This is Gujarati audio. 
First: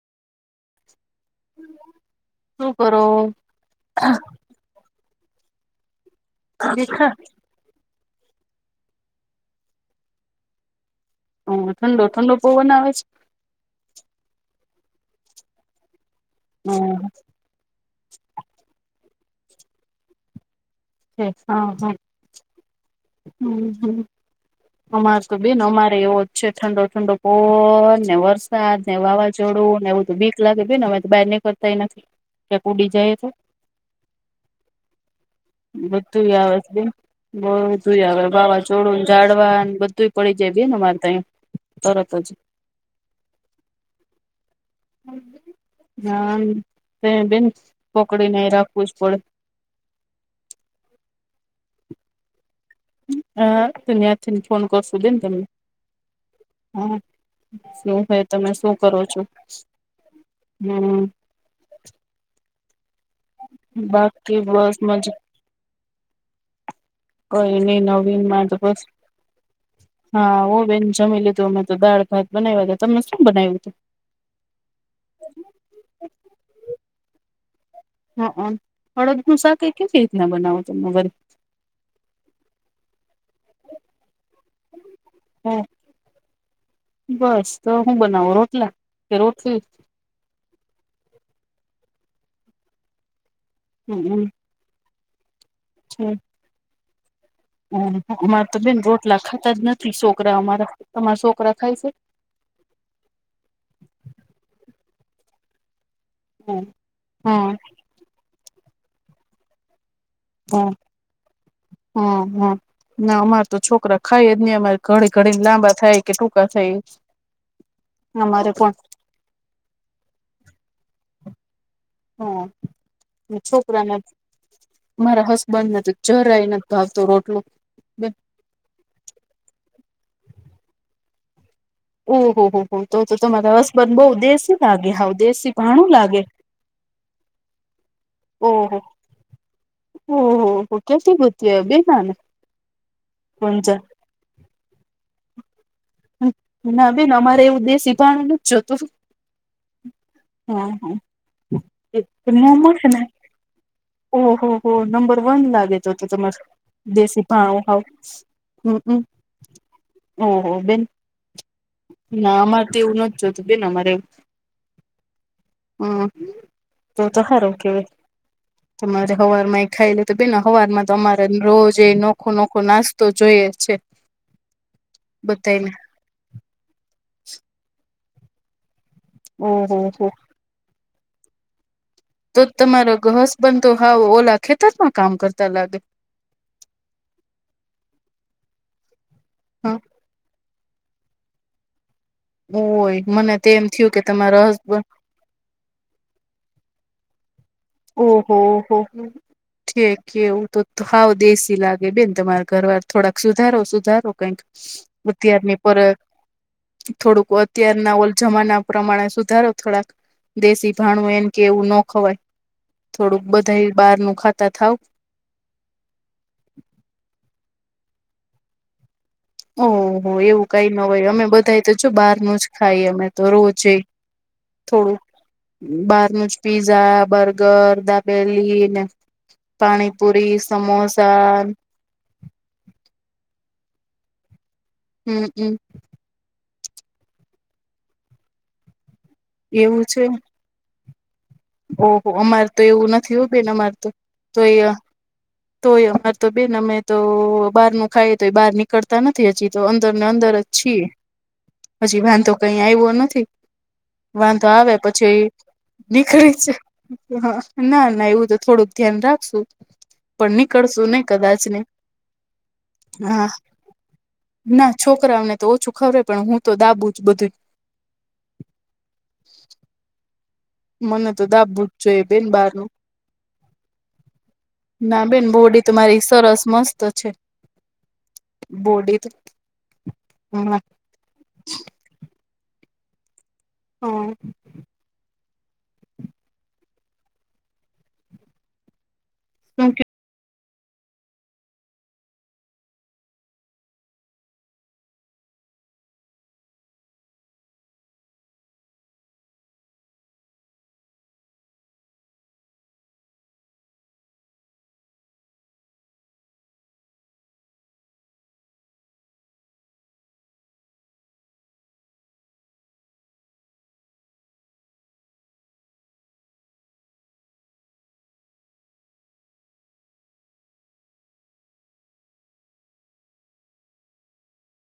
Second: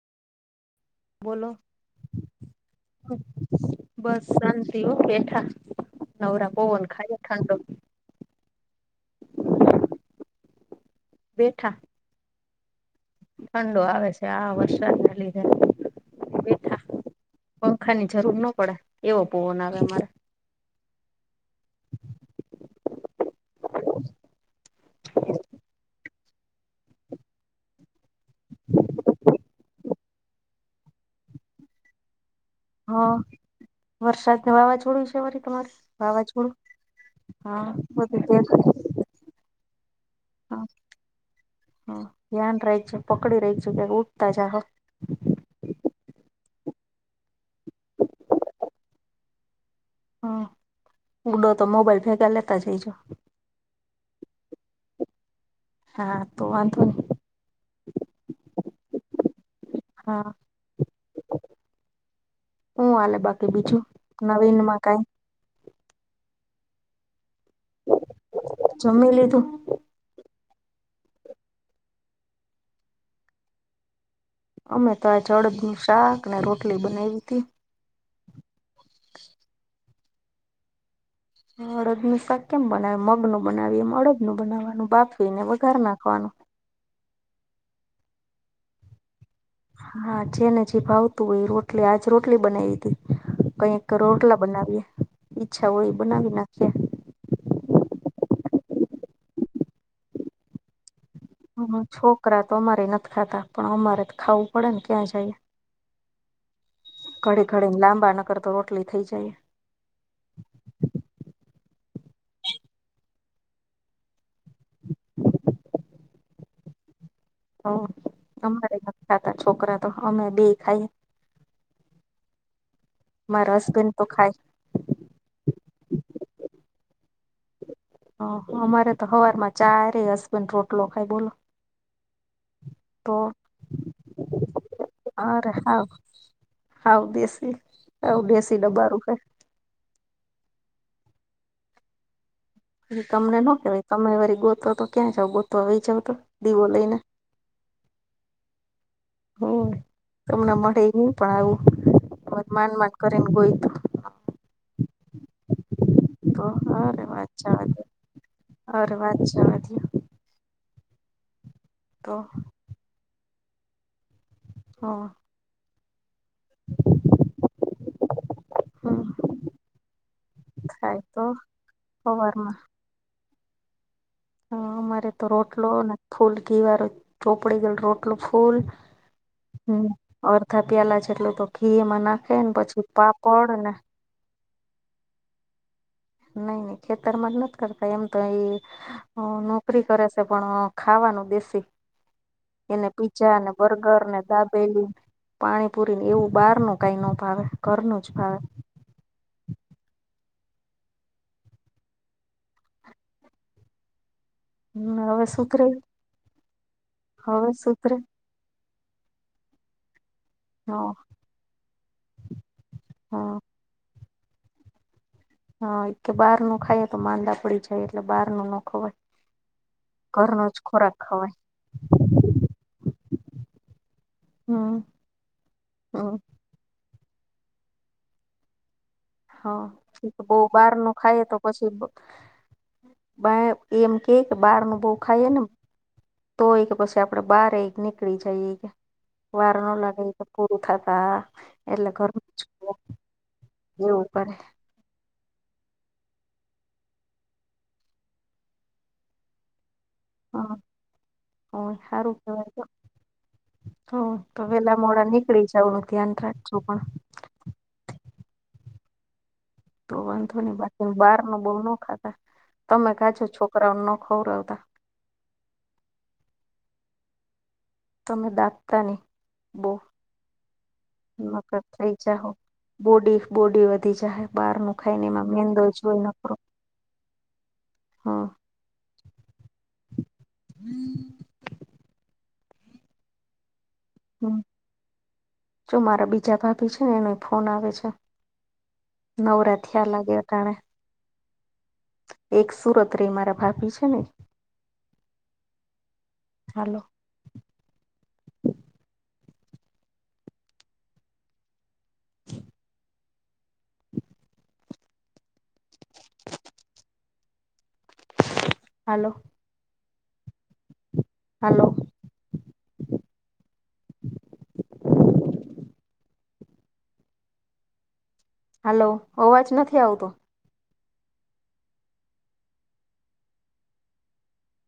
બોલો શું કરો બસ સાત થી બેઠા નવરા પવન દેખા ખાઈ ઠંડો હ બેઠા ઠંડો ઠંડો પહવ ન આવે છે. ઠંડો આવે છે આ વરસાદને લીધે હમ્મ પંખા ની જરૂર ના પડે એવો પવોન આવે અમારે હા હા હમ્મ હમ્મ અમાર તો બેન અમારે એવો જ છે ઠંડો ઠંડો પવન ને વર રસાદ ને વાવાઝોડું ને એવધું બીક લાગે ને અમે તો બહાર નીકળતા નથી ક્યાંક ઉડી જાય તો હ વરસાદ ન વાવાઝોડું છે વરી તમારે બધું યી વાવાઝોડું અવે છે. હા બધુંય બધું આવેળ હા વાવાઝોડું ને જાડવા બધું પડી જાય ભી ને મારે તહી હ ધ્યાન રાખજ પકડી રહીજ કે ઉઠતા જા હો. હા ત બેન પકડીને રાખવું જ પડે હમ ઊંડો તો મોબાઈલ ભેગા લેતા જઈજો હા તો ત્યાંથી ને ફોન કરશો બેે ને તમને હા તો વાંધો હા નય શું હય તમે શું કરો છો? હા હમ્મ હું હલે બાકી બીજું બાકી નવીન બસ માં કઈ મજ કોઈ નહી નવીન માં તો બસ જમી લીધું હા ઓ બેન જમી લીધું અમે તો દાળ ભાત બનાવ્યા હતા તમને શું બનાવ્યું હતું અમે તો આ જડદ ન શાક ને રોટલી બનાવી તી હા હળદ નું શા કઈ કેવી રીતના બનાવો તરી હ અડદ નનું શાક કેમ બનાવે મગનું બનાવી એમ અડદ નું બનાવાનું બાફવીને હા વધાર નાખવાનું બસ તો હું બનાવું રોટલા કે રોટલી હા જેને જે ભાવતું હોય એ રોટલી આજ રોટલી બનાવી હતી કઈક હમ રોટલા બનાવીએ ઈચ્છા હોય બનાવી નાખીએ હમ અમારે તો બેન રોટલા ખાતા જ નથી છોકરા અમારા તમારા છોકરા હ ખાય છે છોકરા તો અમારે નથી ખાતા પણ અમારે તો ખાવું પડે ને ક્યાં જઈએ. હા ઘડી હા ઘડી ને લાંબા નકર તો રોટલી થઈ જાય. હમ હમ હમ. ના અમાર તો છોકરા ખાઈ જ નહી અમારે ઘડી ઘડી લાંબા થાય કે ટૂંકા થાય, હ અમારે પણ તમારે ખાતા છોકરા તો અમે બે ખાઈ. હમ મારા હસબેન્ડ છોકરામાં તો ખાય. મારા હસબન્ડ ને તો જરાઈ નથી ભાવતું રોટલું. હ અમારે તો હવાર માં ચારે હસબન રોટલો ખાય બોલો. ઓહ હો હો તો તો તમારા હસબંધ બહ દેશી લાગે હ દેશી ભાણું લાગે. હ દેશી હ દેશી ડબ્બા રું છેે. ઓહ હો કેતી ભૂતી બે નાને. પછ તમને ન કેવાય તમે વારી ગોત તો ક્યાં જાવ ગોત આવી જાવ તો દીવો ના લઈને બેન અમારે એવું દેશી પાણી ન જ જોતું. હમ તમને હા મળે હા ન પણ આવું માન માન કરેને ગય તો. ઓહ હો નંબર વન લાગે તો તો તમારે અરે દેશી વાત ભાણો જવા હાવ. દયો અરે હમમ વાત જવા દયો ઓહ બિલ. તો ના અમારે તો એવું નથી જોતું બેન અમારે. હા, હમ તો તો ખારું કે. હમ તમારે હવાર માં એ ખાઈ લે તો બે હવારમાં તો તમામારે રોજ નોખો હવારમાં નોખો નાસ્તો તો જોઈએ છે. હ અમારે તો રોટલો બધાને ને ફૂલ ઘીવારું ચોપડી ગયેલું રોટલું ફૂલ ઓહો હમ હો અરથા પ્યાિયાલા છેટલું તો ખી એ મ ના તો તમારો ઘસ બનતો હાવ ઓલા ખેતરમાં કામ કરતા લાગે. નઈ નઈ ખેતર માં જ નથી કરતા એમ તો એ હા નોકરી કરે છે પણ. ખાવાનું દેશે એને ઓય પીજા મને તો ને એમ થયું બર્ગર કે ને તમારા હસબન્ડ દાબેલી. પાણીપુરી ને એવું બહાર ન કાઈ ન ભાવે. ઘરનું જ ઓહ ભાવે હ હ. ઠક એવું તો હાવ દેશી લાગે બેન તમારા ઘરવાર થોડાક સુધારો સુધારો કંઈક. અત હવે આારમની સુધરે પરત. થોડુંક હવે સુધરે અત્યારના ઓલ જમાના પ્રમાણે સુધારો થોડાક. હ દેશી ભાણું એમ કે એવું ન ખવાય હ થોડુંક બધા બહાર નું ખાતા થાવ. હા કે બહાર નું ખાઈ તો માંદા પડી જાય એટલે બહાર નું ના ખવાય. ઓહ ઘરનો એવું જ કઈ ન ખોરાક હોય અમે ખવાય બધા. તો જો બહારનું જ ખાઈ અમે તો રોજે હમ થોડું હમ બહારનું જ પિઝા બર્ગર દાપેલીન. હા બહ બહાર નું ખાય તો પછી બા એમ કે કે બહાર ન બહ ખાઈ ને હમમ તોય કે પછી આપડે બહાર એ નીકળી જઈએ કે વાર ન એવું લાગે. છે પ થતા. એટલે ઓહો ઘર અમારે તો એવું નથી હોયું બેન અમાર તો એવું કરે તો એ તોય અમાર તો બેન અમે તો બહાર નું ખાઈએ તો બહાર નીકળતા ને. હજી તો અંદરને અંદર હ જ છીએ, હજી સારું વાંધો કઈ કેવાય આવ્યો નથી. તો હ તો વાંધો આવે વેલા મોડા પછી, નીકળી જાવ નું ધ્યાન નીકળી રાખજો પણ ના-ના એવું તો થોડુંક ધ્યાન રાખશું. તો પણ વાંધોની નીકળશું બાકી નહી બારનું કદાચ બો ને ના ખાતા તમે હા કાચો છોકરાઓને ના ખવડાતા ના છોકરાઓને તો ઓછું ખબર પણ હું તો દાબું જ બધું તમે દાખતા નહી, બો. મને તો મગર દાબવું જ થઇ જોઈએ બેન જાહો બહારનું બોડી-બોડી વધી જ બાર ના બેન બોડી તો મારી સરસ મસ્ત છે. હમ બોડી તો, હમ્મ. હ હમ્મ, જો મારા બીજા ભાભી છે ને એનો ફોન આવે છે. નવરા શું થિયાં લાગે અટાણે એક સુરત રેય મારા ભાભી છે ને, હાલો. [inaudible] હાલો. હાલો. હાલો, અવાજ નથી આવતો.